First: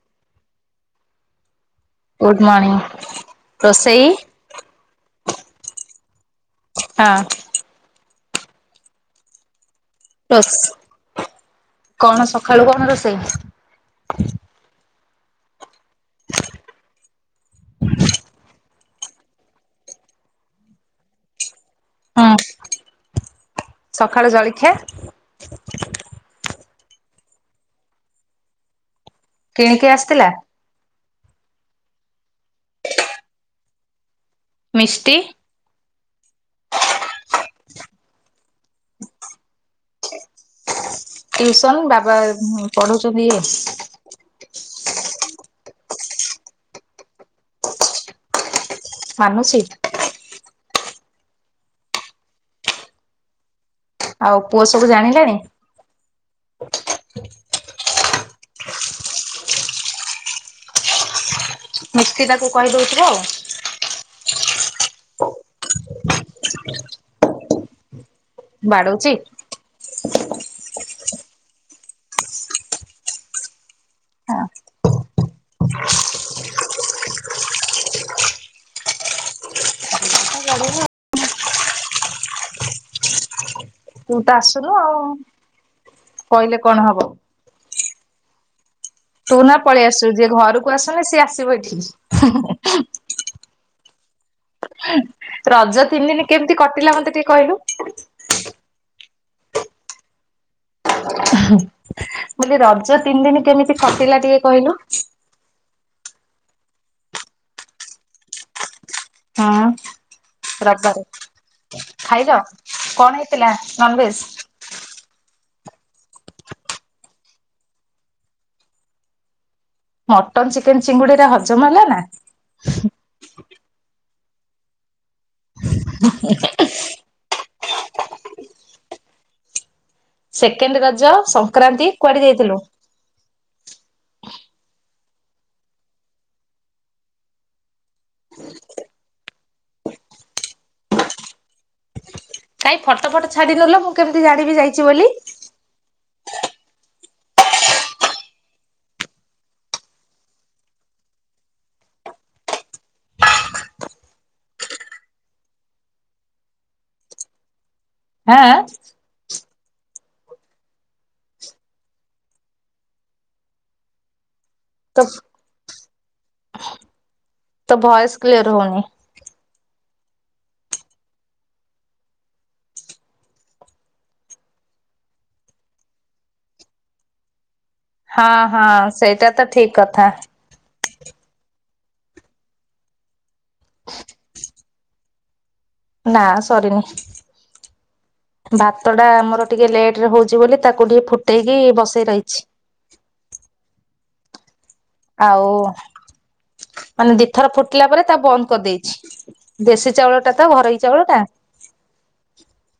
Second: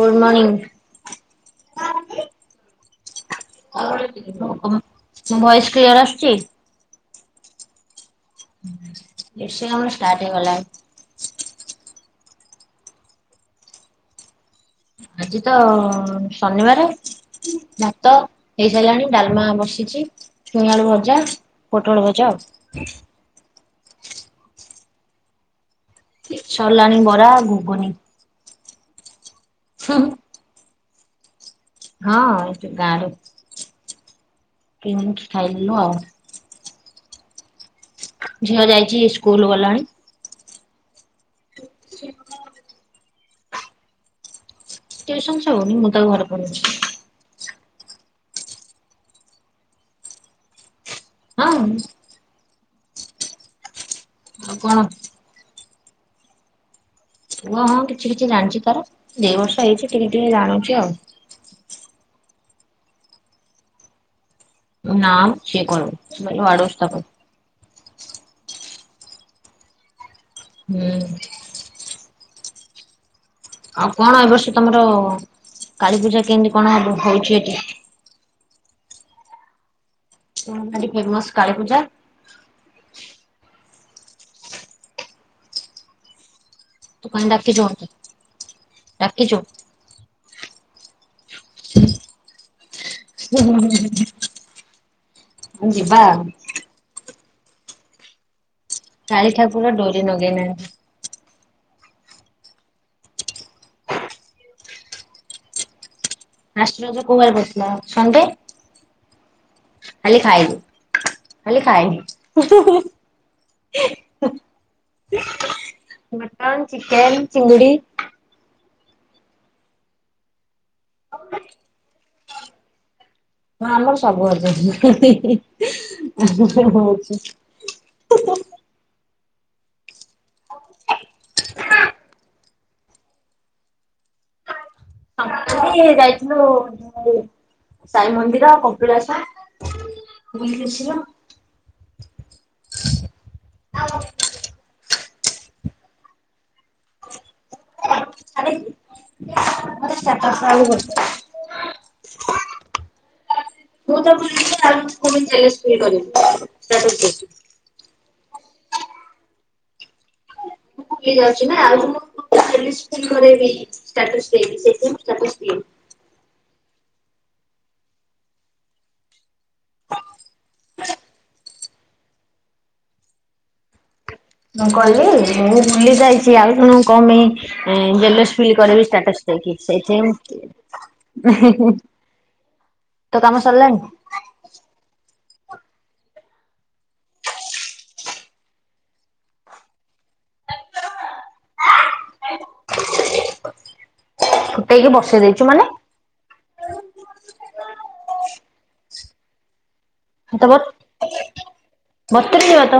Good morning good morning ରୋଷେଇ ସ୍ିୟ ଆସଛି। ହଁ। ଏ ଆମର ାଠି ରୋଷ୍ ଗଲାଏ। କଣ ସକାଳୁ କଣ ରୋଷେଇ? ଆଜି ତ ଶନିବାର ଭାତ ହେଇସାରିଲାଣି ଡାଲମା ବସିଛି ଛୁଁଆଳୁ ଭଜା ପୋଟଳ ହଁ। ଭଜା ସକାଳୁ ଜଳଖିଆ ସଲଣୀ ବରା ଘୁଗନୀ କିଣିକି ଆସିଥିଲା। ହଁ ଏଠୁ ଗାାର ମିଷ୍ଟି। କେମିତି ଖାଇଲୁ ଆଉ। ଝିଅ ଯାଇଛି ସ୍କୁଲ ଗଲାଣି। ୍ୟୁସନ ବାବା ପଢୁ ନିଅ। ସ୍ ନ ମୁଁ ତା ଘରେ ପେଇଛି। ମାନୁଚିତ ହଁ। ଆଉ ପୁଅ ସବୁ ଜାଣିଲାଣି। ଓଁ ହଁ। କିଛି କିଛି ଜାଣିଛି ତାର ଦି ବର୍ଷ ହେଇଛି ଟିକେ ଟିକେ ଜାଣୁଛି ଆଉ। ମିତି ତାକୁ କହିଦଉଥ ଆଉ। ନା କିଏ କର। ମ ଆଡ଼ୁସ୍ଥାପ। ବାଡୁଛି। ହୁଁ। ଆଉ କଣ ଏ ହଁ ବର୍ଷ ତମର କାଳୀପୂଜା କେମିତି କଣ ହଉଛି ଏଠି। ହଲି ଫେମସ କାଳୀ ପୂଜା। ତୁ ତ ଆସୁନୁ ଆଉ କହିଲେ। କଣ ହବ? ଦୁକାନଡାକି ଜୋଣ। ତୁ ନା ପଳେଇ ଆସୁଛୁ ଯିଏ ଘରକୁ। କୁ ଆସନ ସିଏସ। [inaudible] ଆ। ରଜ ତିନି ଦିନ କେମିତି କଟିଲା ମତେ ଟିକେ କହିଲୁ। କାଳି ଠାକୁର ଡୋରି ନଗେଇନାହି। ମୁଁ କହିଲି ରଜ ତିନି ଦିନ କେମିତି ଖଟିଲା ଟିକେ କହିଲୁ। ଫାଷ୍ଟ ରଜ କୋଉ ବାର ପଡ଼ିଥିଲା ସଣ୍ଡେ। ହଁ। ଖାଲି ଖାଇନି ରବିବାରେ ଖାଲି ଖାଇନି। ଖାଇଲ କଣ ହେଇଥିଲା ନନଭେଜ? ମଟନ୍ ଚିକେନ ଚିଙ୍ଗଡି। ମଟନ୍ ଶିଖ। ଚେକେନ୍ ଚିଙ୍ଗୁଡିରେ ହଜମ ହେଲା ନା। ହଁ ଆମର ସବୁ। [unintelligible] [inaudible] ସେକେଣ୍ଡ ରଜ ସଂକ୍ରାନ୍ତି କୁଆଡେ ଯାଇଥିଲୁ। ଯାଇଥିଲୁ ସାଇ ମନ୍ଦିର କପିଳାସ ବୁଲିଆସିଲୁ ଆଉ। କାଇ ଫଟୋ ଫଟ ଛାଡିନୁଲ ମୁଁ କେମିତି ଜାଣିବି ଯାଇଛି ବୋଲି। [unintelligible] ମୁଁ ତ ବୁଲିଲି। ହଁ। ମୁଁ ଯାଉଛି ନା ଆ ମୁଁ। ଦେଇକି ସେଇଥିପାଇଁ ମୁଁ ତ ଷ୍ଟାଟସ ଦିଏନି। ତ ଭଏସ କ୍ଲିୟର ହଉନି। ମୁଁ କହିଲି ମୁଁ ବୁଲି ଯାଇଛି ଆଉ ଜଣକୁ କଣପାଇଁ। ହଁ ଜଲଲସ ଫିଲ୍ ହଁ କରବି ଷ୍ଟାର୍ଟସ ସେଇଟା ତ ଦେଇକି ଠିକ କଥା ସେଥିପାଇଁ ମୁଁ ଦିଏନି। ତ କାମ ସରିଲାନି। ନା ସରିନି ଭାତ ଟା ଆମର ଟିକେ ଲେଟରେ ହଉଛି ବୋଲି ତାକୁ ଟିକେ ଫୁଟେଇକି ବସେଇ ରହିଛି। ଫୁଟେଇକି ବସେଇ ଦେଇଚୁ ଆଉ, ମାନେ ମାନେ ଦିଥର, ଫୁଟିଲା ପରେ ତା, ବ କରିଦେଇଛି ୲ ଦେଶୀ ଚାଉଳ ଟା ତ, ଘରୋଇ ଚାଉଳ ଟା। ବତୁରିଯିବ ତ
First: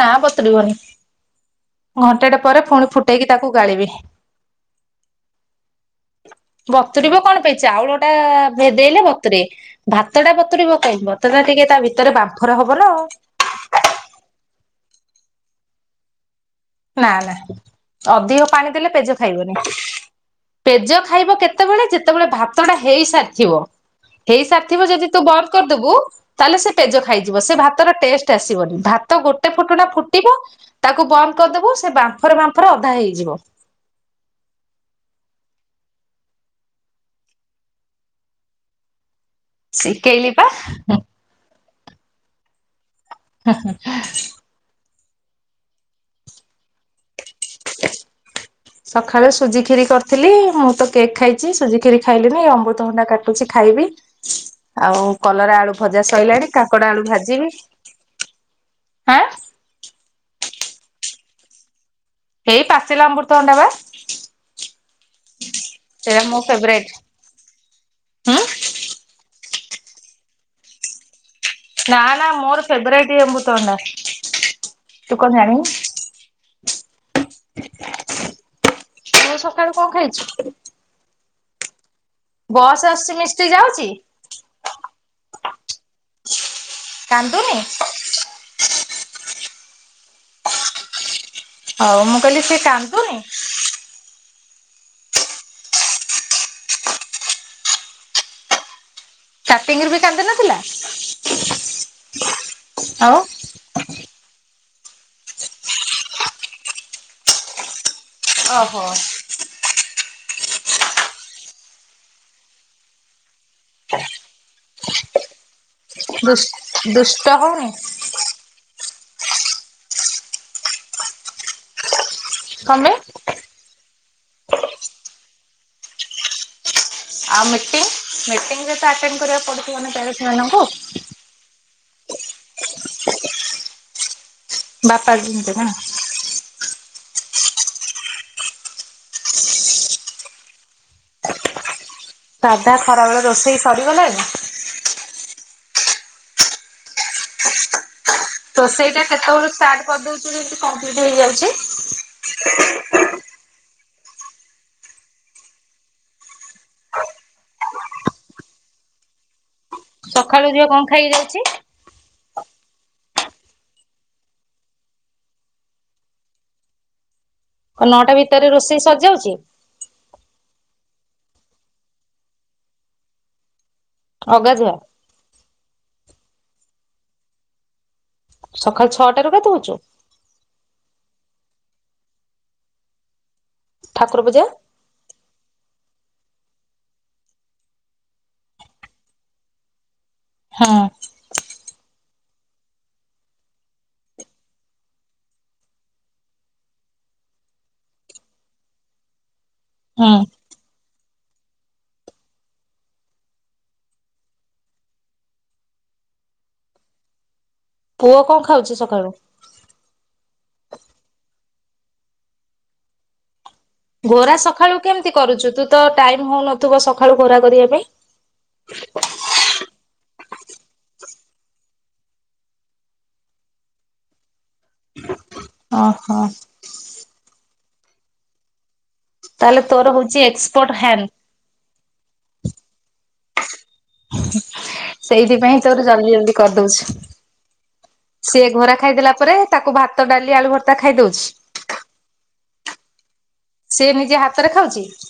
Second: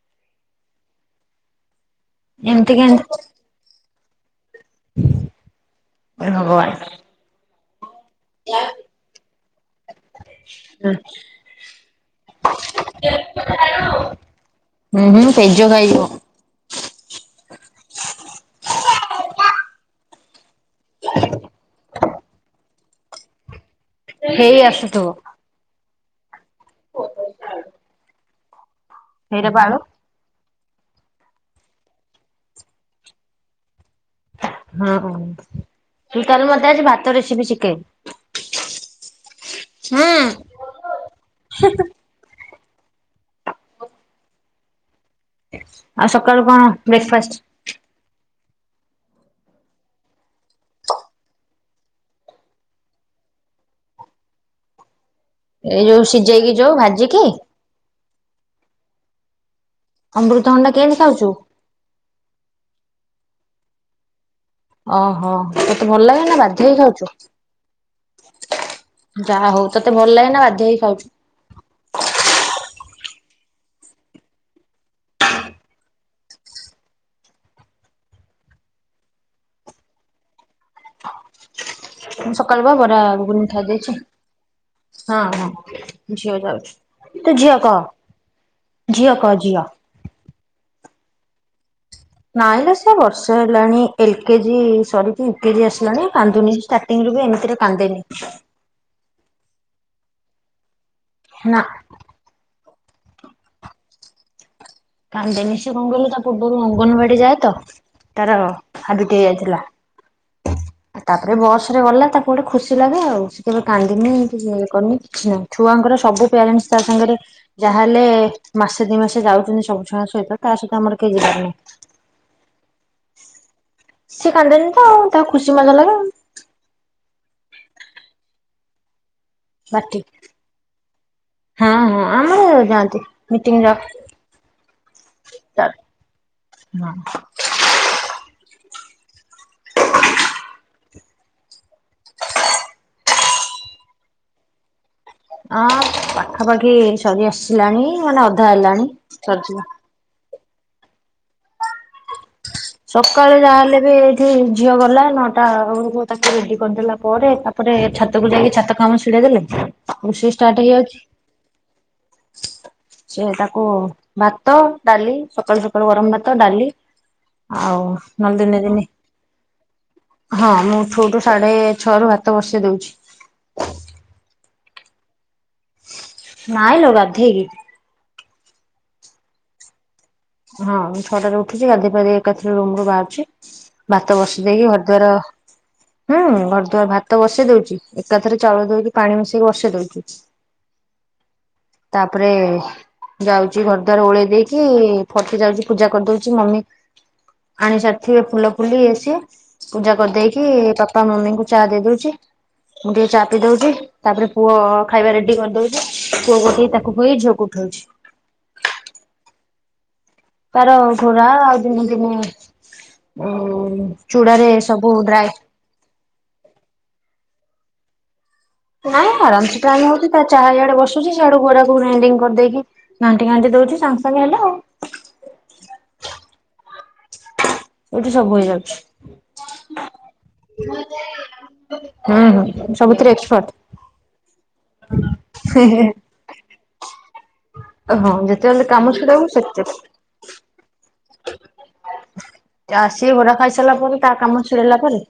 ନାଁ, ବତୁରିବନି ୲ ଘଣ୍ଟାଟେ ପରେ, ଏମିତି ପୁଣି କେମିତି ଫୁଟେଇକି, ତାକୁ ଗାଳିବେ। ଏ ଭଗବାନ। ବତୁରିବ, କଣ? ଏ, ଚାଉଳ ଟା, ଭେଦେଇଲେ ବତୁୁରେ, ଭାତ ଟା ବତୁରିବ କହିବ, ଭାତଟା ଟିକେ ତା ଭିତରେ, ବାମ୍ଫ ରେ, ହବ ନା। ହୁଁ, ହୁଁ, ପେଜ ଖାଇଯିବା। ନା, ନା ଅଧିକ ପାଣି, ଦେଲେ ପେଜ ଖାଇବନି। ପେଜ ଖାଇବ କେତେବେଳେ, ଯେତେବେଳେ ଭାତଟା ହେଇସାରିଥିବ। ହେଇ ସାରିଥିବ, ଯଦି ତୁ ବନ୍ଦ କରିଦବୁ ତାହେଲେ ସେ, ପେଜ ଖାଇଯିବ ୲ ସେ ଭାତର ଟେଷ୍ଟ, ଆସିବନି। ଭାତ, ଗୋଟେ ସେଇଟା ପାଳୁ ଫୁଟଣ, ଫୁଟିବ ତାକୁ, ବ କରିଦବୁ, ସେ ବାମ୍ଫରେ, ବାମ୍ଫରେ ଅଧା ହେଇଯିବ। ହୁଁ, ତୁ କରିବୁ, ମତେ ଆଜି ଭାତ, ରେସିପି ଶିଖେଇ ସିକେଇଲିପା ୲ ହୁଁ, ହୁଁ ହୁଁ, ହୁଁ ଆଉ ସକାଳୁ, କଣ ବ୍ରେକଫାଷ୍ଟ? ସକାଳେ, ସୁଜି ଖିରି କରିଥିଲି ୲ ମୁଁ, ତ କେକ୍ ଖାଇଛି ୲ ସୁଜି ଖିରି ଖାଇଲିନି, ଅମୃତଭଣ୍ଡା କାଟୁଛି, ଖାଇବି ଆଉ କଲରା, ଆଳୁ ଏଇ ଯୋଉ ଭଜା, ସିଝେଇକି ସଲାଣି ଯୋଉ କାଙ୍କଡ, ଆଳୁ ଭାଜିକି ଭାଜିବି। ଆଁ ଅମୃତ ହଣ୍ଡା, କେମିତି ଖାଇଛୁ? ହେଇ, ପାଚିଲା ଅବୃତଭଣ୍ଡା, ବା। ଓହୋ, ତତେ ଭଲ ସେଇଟା ଲାଗେ, ନା? ମୋ ବାଧ୍ୟ ହେଇ ଫେବରାଇଟ ଖାଉଛୁ? ହୁଁ ଯାହା ହଉ, ତତେ, ଭଲ ଲାଗେନା? ବାଧ୍ୟ ହେଇ, ଖାଉଛୁ? ନା, ନା ମୋର ଫେବରାଇଟ, ଏ ଅମୃତଭଣ୍ଡା ୲ତୁ, କଣ ଜାଣିନୁ ତୁ ସକାଳୁ, କଣ ଖାଇଛୁ? ମୁଁ, ସକାଳୁପା ବସ୍ ବରା, ଆସୁଛି ଗୁଗୁନି, ମିଷ୍ଟି ଯାଉଛି ଖାଇଦେଇଛି। ହଁ, ହଁ ଝିଅ, ଯାଉଛି। ତୁ ଝିଅ କାନ୍ଦୁନି କହ ଝିଅ, କହ ଝିଅ ହଉ ମୁଁ କହିଲି ନାଇଁ, ଲୋ ସେ କାନ୍ଦୁନି ବର୍ଷେ, ହେଲାଣି ଏ କେଜି, ସରିକି ଇଉ, କେଜି, ଆସିଲାଣି। କାନ୍ଦୁନି ସେ, ଷ୍ଟାର୍ଟଙ୍ଗ ରୁ ବି, ଏମିତିରେ, ଵି କାନ୍ଦେନି। ଷ୍ଟାର୍ଟଙ୍ଗି ରୁ ବି କାନ୍ଦୁ ନଥିଲା। ନା ଆଉ କାନ୍ଦେନି ସେ କଣ କହିଲୁ ତା ପୂର୍ବରୁ ଅଙ୍ଗନବାଡି ଯାଏ ତ ତାର ଓହୋ ହାବିଟି ହେଇଯାଇଥିଲା। ଆ, ତାପରେ ବସ୍ ରେ ଗଲା ତାକୁ ଗୋଟେ ଖୁସି ଲାଗେ ଆଉ। କେବେ କାନ୍ଦିନି କି [unintelligible] କରନି କିଛି [unintelligible] ଛୁଆଙ୍କର ସବୁ ପ୍ୟାରେଣ୍ଟସ୍ ତା ଦୁଷ୍ଟ ସାଙ୍ଗରେ ଦୁଷ୍ଟ ହଉନି ଯାହାହେଲେ ମାସ ସେ ଦି ମାସେ ଯାଉଚନି ସବୁ ଛୁଆଙ୍କ ସହିତ ତା ସହିତ ଆମର କେଇ ଜିବାରନାହିଁ। କଣ ପାଇଁ? ସେ କାନ୍ଦେନି ତ ଆଉ ତାକୁ ଖୁସି ମଜା ଲାଗେ। ଆଉ ମିଟିଂ ମିଟିଂରେ ତ ଆଟେଣ୍ଟ କରିବାକୁ ପଡୁଥୁବ ନା ବାଟି ପ୍ୟାରେନ୍ସ ମାନଙ୍କୁ? ହଁ ହଁ ଆମର ଯାଆନ୍ତି, ମିଟିଂ ର ବାପା ଯିନତେ ଧାଆଁ ନା ସାଧା ଖରା ବେଳ ରୋଷେଇ ସରିଗଲାଣି? ଅଁ ପାଖାପାଖି ସରି ଆସିଲାଣି। ମାନେ ଅଧା ହେଲାଣି ରୋଷେଇଟା କେତେବେଲଳୁ ସରିଯିବ। ଷ୍ଟାର୍ଟ କରିଦଉ ଚି ଯେମିତି କଂପ୍ଲିଟ୍ ହେଇଯାଉଛି। ସକାଳେ ଯାହାହେଲେ ବି ଏଇଠି ଝିଅ ଗଲା ନଅଟା ବେଳକୁ ତାକୁ ରେଡି କରିଦେଲା ପରେ, ତାପରେ ଛାତକୁ ଯାଇକି ଛାତ କାମ ଛିଡେଇ ଦେଲେ ରୋଷେଇ ସକାଳୁ ଷ୍ଟାର୍ଟ ଝିଅ କଣ ହେଇଯାଉଛି ଖାଇକି ଯାଉଛି? ସେ ତାକୁ ଭାତ, ଡାଲି ସକାଳୁ ସକାଳୁ ଗରମ ଭାତ ଡାଲି। ଆଉ କଣ ନଅଟା ନହେଲେ ଭିତରେ ଦିନେ ଦିନେ ରୋଷେଇ ସରଯାଉଚି? ହଁ ମୁଁ ଉଠୁ ଉଠୁ ସାଢେ ଛଅ ରୁ ଭାତ ବସେଇ ଦଉଛି। ଅଗାଧୁଆ? ନାଇଁ ଲୋ ଗାଧେଇ କି। ସକାଳ ଛଅଟାରୁ ଗାଧଉଛୁ। ହଁ ମୁଁ ଛଅଟା ରୁ ଉଠୁଚି, ଗାଧେଇ ପାଧେଇ ଏକାଥରେ ରୁମ୍ ରୁ ବାହାରୁଛି। ଭାତ ଠାକୁର ପୂଜା ବସେଇ ଦେଇକି ଘରଦ୍ୱାର ହୁଁ ଘର ଦୁଆର ଭାତ ବସେଇ ଦଉଚି, ଏକାଥରେ ଚାଉଳ ଦଉଚି ପାଣି ମିଶେଇକି ବସେଇ ଦଉଚୁ। ହଁ। ତାପରେ ଯାଉଚି ଘର ଦ୍ୱାର ଓଳେଇ ଦେଇକି ଫଟି ଯାଉଚି ପୂଜା କରିଦଉଚି, ମମି ଆଣି ସାରିଥିବେ ଫୁଲ ଫୁଲି ଇଏ ସିଏ। ପୂଜା ହୁଁ କରିଦେଇକି ପା ବାପା ମମିଙ୍କୁ ଚା ଦେଇ ଦଉଚି, ମୁଁ ଟିକେ ଚା ପିଇ ଦଉଚି, ତାପରେ ପୁଅ ଖାଇବା ରେଡି କରିଦଉଚି, ପୁଅକୁ ଉଠେଇ ତାକୁ ଖୋଇ ଝିଅକୁ ଉଠଉ ପୁଅ କଣ ଖାଉଛି ସକାଳୁ? ତାର ଘୋରା ଆଉ ଦିନେ ଦିନେ ଉଁ, ଘୋରା ଚୂଡାରେ ସକାଳୁ ସବୁ କେମତି ଡ୍ରାଏ କରୁଛୁ ତୁ ତ ଟାଇମ ହଉନଥିବ ସକାଳୁ ଘୋରା କରିବା [inaudible] ନାଇଁ ଆରାମ ସେ ଟାଇମ ହଉଛି ଚା ଇଆଡେ ବସୁଛି। ସିଇଆଡୁ ଗଡକୁ ଗ୍ରାଇଣ୍ଡିଙ୍ଗ କରିଦେଇକି ଘାଣ୍ଟି ଘାଣ୍ଟି ଦଉଛି ସାଙ୍ଗେ ସାଙ୍ଗେ ହେଲେ ଆଉ। ଓହୋ। ଏଇଠି ସବୁ ହେଇଯାଉଛି। ତାହେଲେ ତୋର ହଉଛି ଏକ୍ସପର୍ଟ ହ୍ୟାନ୍। ହୁଁ ହୁଁ ସବୁଥିରେ ଏକ୍ସପର୍ଟ। ସେଇଥିପାଇଁ ତୋର ଜଲଦି ଜଲଦି କରିଦଉଛି। ହଁ ସିଏ ଯେତେବେଳେ ଘୋରା କାମ ଖାଇଦେଲା ଛିଡଉ ପରେ ସେତ ତାକୁ ଭାତ ଡାଲି ଆଳୁ ଭର୍ତ୍ତା ଖାଇଦଉଛି। ଆସି ଘୋରା ଖାଇସାରିଲା ସେ ପରେ ତା ନିଜେ କାମ ହାତରେ ଚିଡେଇଲା ଖାଉଛି ପରେ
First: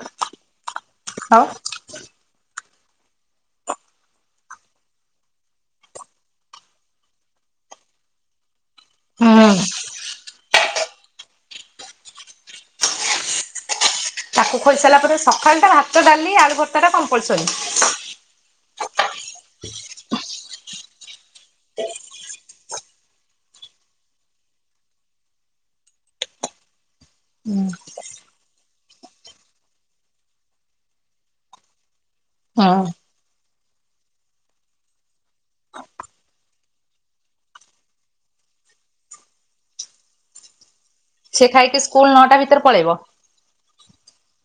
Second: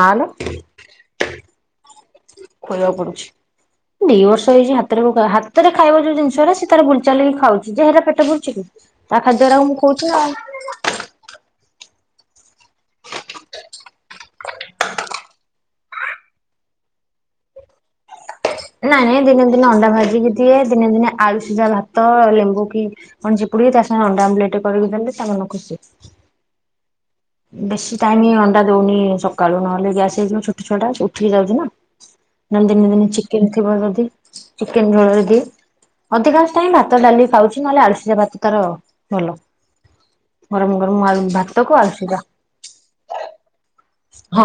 ନାଲୋ। [inaudible] ଖୁଆବାକୁ ପଡୁଛି ଦି ବର୍ଷ ହେଇଛି ହାତରେ ହାତରେ ଖାଇବା ଯୋଉ ଜିନିଷଟା ସେ ତାର ବୁଲଚା ଲକି ଖାଉଛି। ଯେ ହେରା ପେଟ ପୁରୁଛି କି? ତା ହୁଁ। ଖାଦ୍ୟ ଅରା କୁ ମୁଁ ଖୋଉଚିନା ଆଉ। ତାକୁ ଖୋଇସାରା ପରେ ସ ସଖାଳଟା ଭାତ ଡାଲି ଆଳୁ ଭର୍ତା ଟା କମ୍ପଲସରି। ନାଇ ନାଇଁ ଦିନେ ଦିନେ ଅଣ୍ଡା ଭାଜିିକି ଦିଏ ଦିନେ ଦିନେ ଆଳୁ ସିଝା ଭାତ ଲେମ୍ବୁ ପି ଅ ଜିପୁଡି କି ତା ସାଙ୍ଗ ଅଣ୍ଡା ଆମ୍ଲେଟ କରିକି ଦେଲେ ତା ମ ଖୁସି। ବେଶୀ ଟାଇମ୍ ଅ ଟା ଦଉନି ସକାଳୁ ନହେଲେ ଗ୍ୟାସ ହେଇଯିବ ଛୋଟ ଛୁଆଟା ସେ ଉଠିକି ଯାଉଛି ନା। ନ ଲେ ହଁ। ଦିନ ଦିନ ଚି କେନ୍ ଥିବ ଯଦି ଚିକେନ ଝୋଳରେ ଦିଏ। ଅଧିକାଂଶ ଟାଇମ୍ ଭାତ ଡାଲି ଖାଉଛି ନହେଲେ ଆଳୁ ସିଝା ଭାତ ତାର ଭଲ ମ ସେ ଖାଇକି ସ୍କୁଲ ନଅଟା ଭିତରେ ପଳେଇବ। ହଁ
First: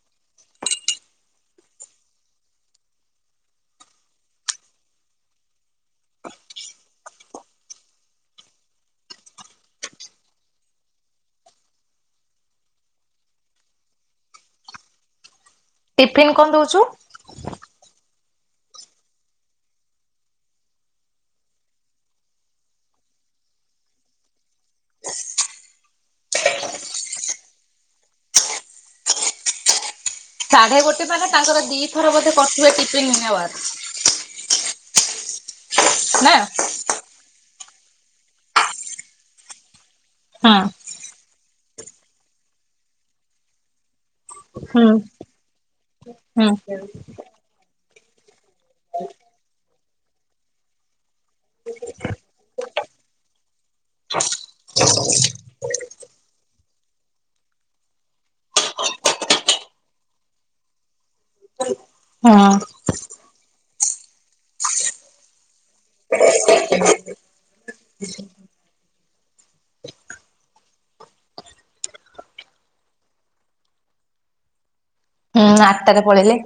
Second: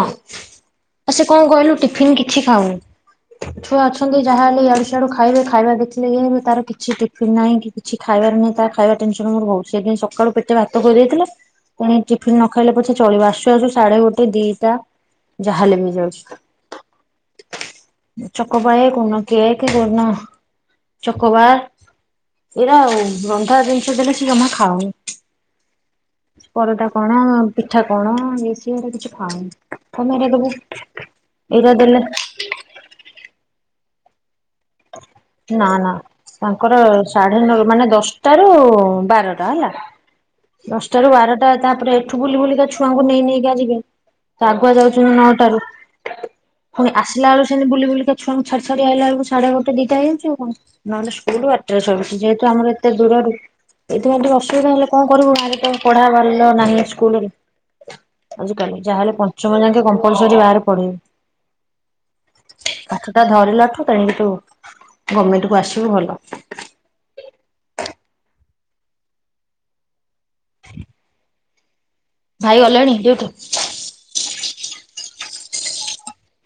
ସେ କଣ କହିଲୁ ଟିଫନ୍ କିଛି ଖାଉନି। ଛୁଆ ଅଛନ୍ତି ଯାହା ହେଲେ ୟଆଡୁ ସିଆଡୁ ଖାଇବେ ଖାଇବା ଦେଖିଲେ ଯେ ତାର କିଛି ଟିଫିିନ ନାହିଁ। କିଛି ଖାଇବାର ନାହିଁ।। ତା ଖାଇବା ଟେନସନ ମୋର ବହୁତୁ ସେଉଠୁ ସକାଳୁ ପେଟେ ଭାତ ଖଇଦେଇଥିଲେ ତେଣୁ ଟିଫିନ ନ ଖାଇଲେ ପଛେ ଚଳିବ। ଆସୁ ଆସୁ ସାଢେ ଗୋଟ ଦିଟା ଟିଫନ୍ କଣ ଦଉଛୁ। ଚକବାଏ, କନ କେକ୍ କନ ଚକବାଏ ଏରା ଆଉ ରନ୍ଧା ଜିନିଷ ଦେଲେ ସ ଜମା ଖାଉନି। ପରଟା କଣ, ପିଠା କଣ, ସିଏ ଏରା କିଛି ହଁ। ସାଢେ ଗୋଟେ ବାଲା ତାଙ୍କର ଦି ଥର ବୋଧେ କରିଥିବେ ଟିଫିନ୍ ୱାର। [inaudible] ନା ନା ତାଙ୍କର ସାଢ଼େ ନଅ ରୁ ମାନେ ଦଶଟ ରୁ ବାରଟା ହେଲା। ହଁ ଦଶଟା ରୁ ବାରଟା ତା ଏଠୁ ବୁଲି ବୁଲିକା ଛୁଆଙ୍କୁ ନେଇ ନେଇକା ଯିବେ। ତ ଆଗୁଆ ହୁଁ ଯାଉଛନ୍ତି ନଅଟାରୁ ହୁଁ ପୁଣି ଆସିଲା ବେଳ ସେମିତି ବୁଲି ବୁଲିକା ଛୁଆଙ୍କୁ ଛାଡ଼ି ଛାଡ଼ି ଆଇଲା ବେଳକୁ ସେ ଗୋଟେ ଦିଟା ହେଇଯାଉଚି ଆଉ କଣ ନଲେ ସ୍କୁଲ୍ ବାଟରେ ଯେହେତୁ ଆମର ଏତେ ଦୂରରୁ ଏଇଥିପାଇଁ ଟିକ ଅସୁବିଧା ହେଲେ କଣ କରିବୁ ବାରେ ତ ପଢା ଭଲ ନାହିଁ ସ୍କୁଲ୍ ରେ [inaudible] ଆଜି କାଲି ଯାହାହେଲେ ପଞ୍ଚମ ଯାକେ କମ୍ପଲ୍ସାରି ବାହାରେ ପଢେଇବି ହଁ। [inaudible] ପାଠଟା ଧରିଲାଠୁ କହିକି ତୁ ଗଭର୍ମେଣ୍ଟ କୁ ଆସିବୁ ଭଲ। [inaudible] [inaudible] ଭାଇ ଗଲେଣି ଡିୟଟି? ହୁଁ ଆଟାରେ ପଳେଇଲେ।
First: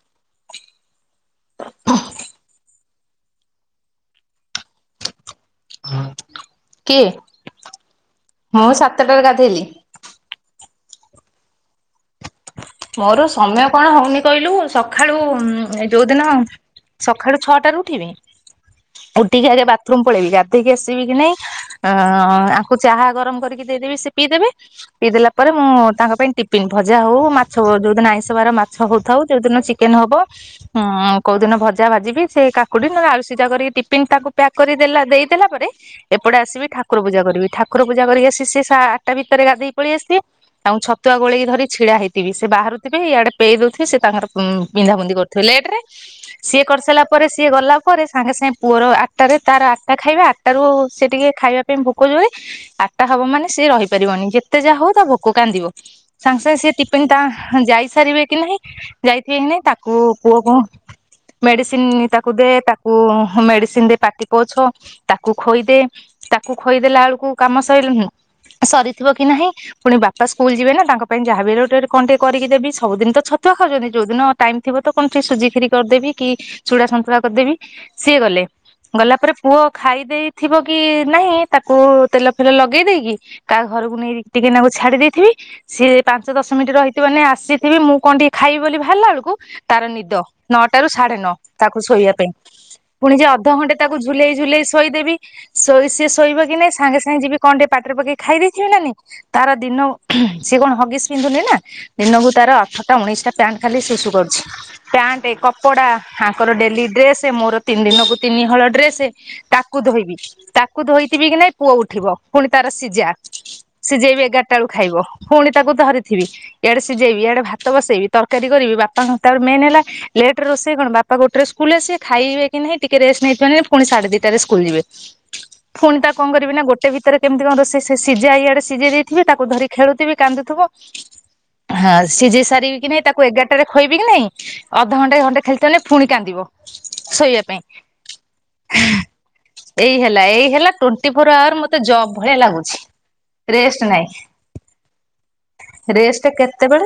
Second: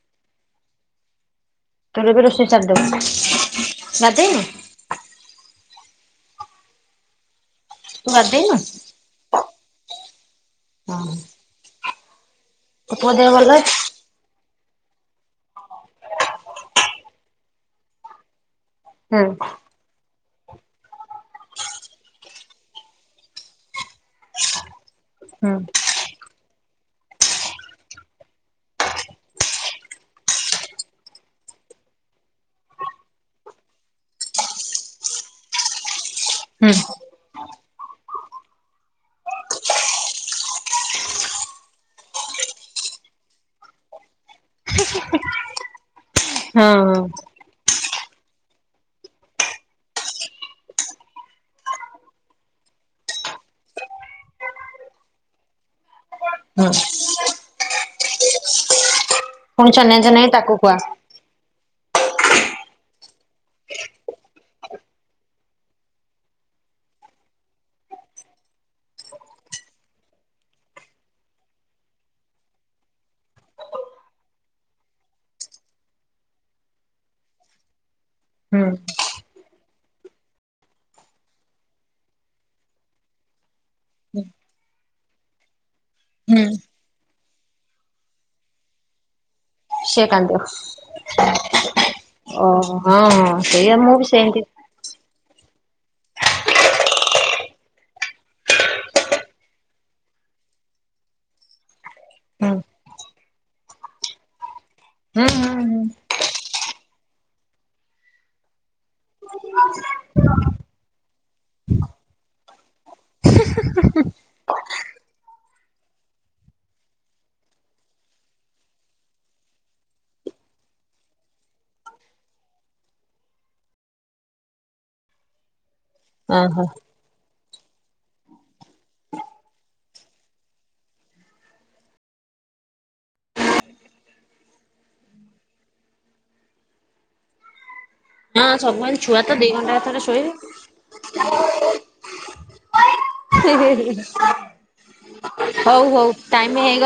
[inaudible] ତୋର ଏବେ ରୋଷେଇ [unintelligible] ସାରି ଦେଇନୁ। [inaudible] କିଏ ତୁ [inaudible] ଗାଧେଇନୁ ହଁ ସାତଟାରେ ଗାଧେଇଲି। ହଁ। ତୋ ପୁଅ ମୋର ଦେହ ଭଲ ସମୟ ଅଛି କଣ ହୋଉନି କହିଲୁ ସକାଳୁ ଯୋଉଦିନ ସକାଳୁ ଛଅଟାରୁ ଉଠିବି ହୁଁ ଉଟିକ ଆଗେ ବାଥରୁମ ପଳେଇବି କା ଏତିକି ଆସିବି କି ନାଇଁ [inaudible] ଆଙ୍କୁ ଚାହା ଗରମ କରିକି ଦେଇଦେବି ସେ ପିଇ ଦେବେ, ପିଇ ଦେଲା ପରେ ହୁଁ ମୁଁ ତାଙ୍କ ପାଇଁ ଟିପିନ ଭଜା ହଉ ମା ଯୋଉଦିନ ଆଇଁଷ ବାର ମାଛ ହୋଉଥାଉ ଯୋଉ ଦିନ ଚିକେନ ହବ ଉମ କୋଉଦିନ ଭଜା ଭାଜିିବି ସେ କାକୁଡି ନ ଆଳୁ ସିଝା କରିକି ଟିପିନ ତାକୁ ପ୍ୟାକ୍ କରିଦେଲା ଦେଇଦେଲା ପରେ ଏପଟେ ଆସିବି ହୁଁ ଠାକୁର ପୂଜା କରିବି, ଠାକୁର ପୂଜା କରିକ ଆସି ସେ ସେ ସା ଆଠଟା ଭିତରେ ଗାଧେଇ ପଳେଇ ଆସିଥିବେ, ତାଙ୍କୁ ଛତୁଆ ଗୋଳିକି ଧରି ଛିଡା ହେଇି ଟି ଭିି ସେ ବାହାରୁଥିବେ ଇଆଡେ ପେଏଇ ଦଉଥିବେ ସେ ତାଙ୍କର ପିନ୍ଧାପିନ୍ଧି କରୁଥିବେ ଲେଟ୍ ରେ ସିଏ ହଁ ହଁ କରିସାରିଲା ପରେ ସିଏ ଗଲା ତା ପରେ ସାଙ୍ଗେ ସାଙ୍ଗେ ପୁଅର ଆଠଟାରେ ତାର ଆଠଟା ଖାଇବା, ଆଠଟାରୁ ସେ ଟିକେ ଖାଇବା ପାଇଁ ଭୋକ ଯୋରେ ଆଠଟା ହବ ମାନେ ସିଏ ରହିପାରିବନି ଯେତେ ଯାହା ହୋଉ ତା ଭୋକ କାନ୍ଦିବ। ସାଙ୍ଗ ସା ସେ ହଁ ଟି [unintelligible] ତା ଯାଇସାରିବେ କି ନାହିଁ। ଯାଇଚି ନେ ପୁଣି ତାକୁ ଚେନେଇ ଚେନେଇ କୁ ତାକୁ କୁ ଖୁଆ ମେଡିସିନ ତିନି ତାକୁ ଦେ ତାକୁ ମେଡିସିନ ଦେ ପାଟି ପୋଛ, ତାକୁ ଖୋଇଦେ, ତାକୁ ଖୋଇଦେଲାଳକୁ କାମ ସ [inaudible] ସରିଥିବ କି ନାହିଁ ପୁଣି ବାପା ସ୍କୁଲ ଯିବେ ନା, ତାଙ୍କ ପାଇଁ ଯାହାବି ଗୋଟେ କଣ ଟିକେ କରିକି ଦେବି, ସବୁଦିନ ତ ଛତୁଆ ଖାଉଛନ୍ତି, ଯୋଉଦିନ ଟାଇମ ଥିବ ତ କଣ ଟିକେ ସୁଜି ଖିରି କରିଦେବି, କି ଚୁଡ଼ା ସନ୍ତୁଳା କରିଦେବି। ସିଏ ଗଲେ, ହୁଁ ଗଲା ପରେ ପୁଅ ଖାଇ ଦେଇେଇଥିବ କି ନାହିଁ, ତାକୁ ତେଲ ଫେଲ ଲଗେଇ ଦେଇକି କାହା ଘରକୁ ନେଇକ ଟିକେ ନାକୁ ଛାଡି ଦେଇଥିବି। ସେ ପାଞ୍ଚ ହୁଁ ଦଶ ସେମାନେ ଆସିଥିବେ, ମୁଁ କଣ ଟିକେ ଖାଇବି ବୋଲି ଭାରିଲା ବେଳକୁ ତାର ସେ ନିଦ, କାନ୍ଦିବ ନଅଟା ରୁ ସାଢେ ନଅ, ତାକୁ ଶୋଇବା ପାଇଁ ଓହୋ ହଁ ପୁଣି ଯେ ହଁ ଅଧଘଣ୍ଟେ ସେଇଆ ମୁଁ ତାକୁ ବି ଝୁଲେଇ ସେମିତି ଝୁଲେଇ ଶୋଇଦେବି, ଶୋଇ ସିଏ ଶୋଇବ କି ନାଇଁ ସାଙ୍ଗେ ସାଙ୍ଗେ ଯିବି କଣ ଟିକେ ପାଟିରେ ପକେଇ ଖାଇ ଦେଇେଇଥିବେ ନାନି, ତାର ଦିନ ସିଏ କଣ ହଗିସ୍ ପିନ୍ଧୁନି ନା। ଦିନକୁ ତାର ହୁଁ ଅଠଟା ଉଣେଇଶିଟା ପ୍ୟାଣ୍ଟ ଖାଲି ଶୁଶୁ କରୁଛି। ହୁଁ ପ୍ୟାଣ୍ଟେ ହୁଁ ହୁଁ କପଡ଼ା। ହାଙ୍କର ଡେଲି ଡ୍ରେସେ, ମୋର ତିନି ଦିନକୁ ତିନି ହଳ ଡ୍ରେସ, ତାକୁ ଧୋଇବି, ତାକୁ ଧୋଇଥିବି କି ନାଇଁ ପୁଅ ଉଠିବ, ପୁଣି ତାର ସିଝା, ସିଝେଇବି ଏଗାରଟା ବେଳକୁ ଖାଇବ, ପୁଣି ତାକୁ ଧରି [inaudible] ଇଆଡେ ସିଜେଇବି, ଇଆଡେ ଭାତ ବସେଇବି, ତରକାରୀ କରିବି, ବାପାଙ୍କ [unintelligible] ମେନ୍ ହେଲା ଲେଟରେ ରୋଷେଇ କଣ ବାପା ଗୋଟେରେ ସ୍କୁଲ ଆସିବେ ଖାଇବେ କି ନାହିଁ ଟିକେ ରେଷ୍ଟ ନେଇଥିବେ ନାଇ ପୁଣି ସାଢେ ଦିଟା ରେ ସ୍କୁଲ ଯିବେ। ଫୁଣି ତା କଣ କରିବି ନା ଓହୋ ଗୋଟେ ଭିତରେ କେମତି କଣ ରୋଷେ ସେ ସେ ସିଝା ଇଆଡେ ସିଝେଇ ଦେଇଥିବି ତାକୁ ଧରି ଖେଳୁଥିବି କାନ୍ଦୁଥିବ ହଁ ସିଝେଇ ସାରିବି କି ନାଇଁ, ତାକୁ ଏଗାରଟାରେ ଖୋଇବି କି ନାଇଁ, ଅଧଘଣ୍ଟାଏ ଘଣ୍ଟା ଖେଳିଥବ କି ନାଇ ପୁଣି କାନ୍ଦିବ, ଶୋଇବା ପାଇଁ। ହଁ ସବୁବେଳେ ଛୁଆ ତ ଦି ଘଣ୍ଟା ଏଇ ଥରେ ହେଲା ଶୋଇବେ ଏଇ ହେଲା ଟୋଣ୍ଟିଫୋର ଆୱାର ମତେ ଜବ ଭଳିଆ ଲାଗୁଛି ରେଷ୍ଟ ନାଇଁ। ହଉ ହଉ ଟାଇମ ହେଇଗଲା।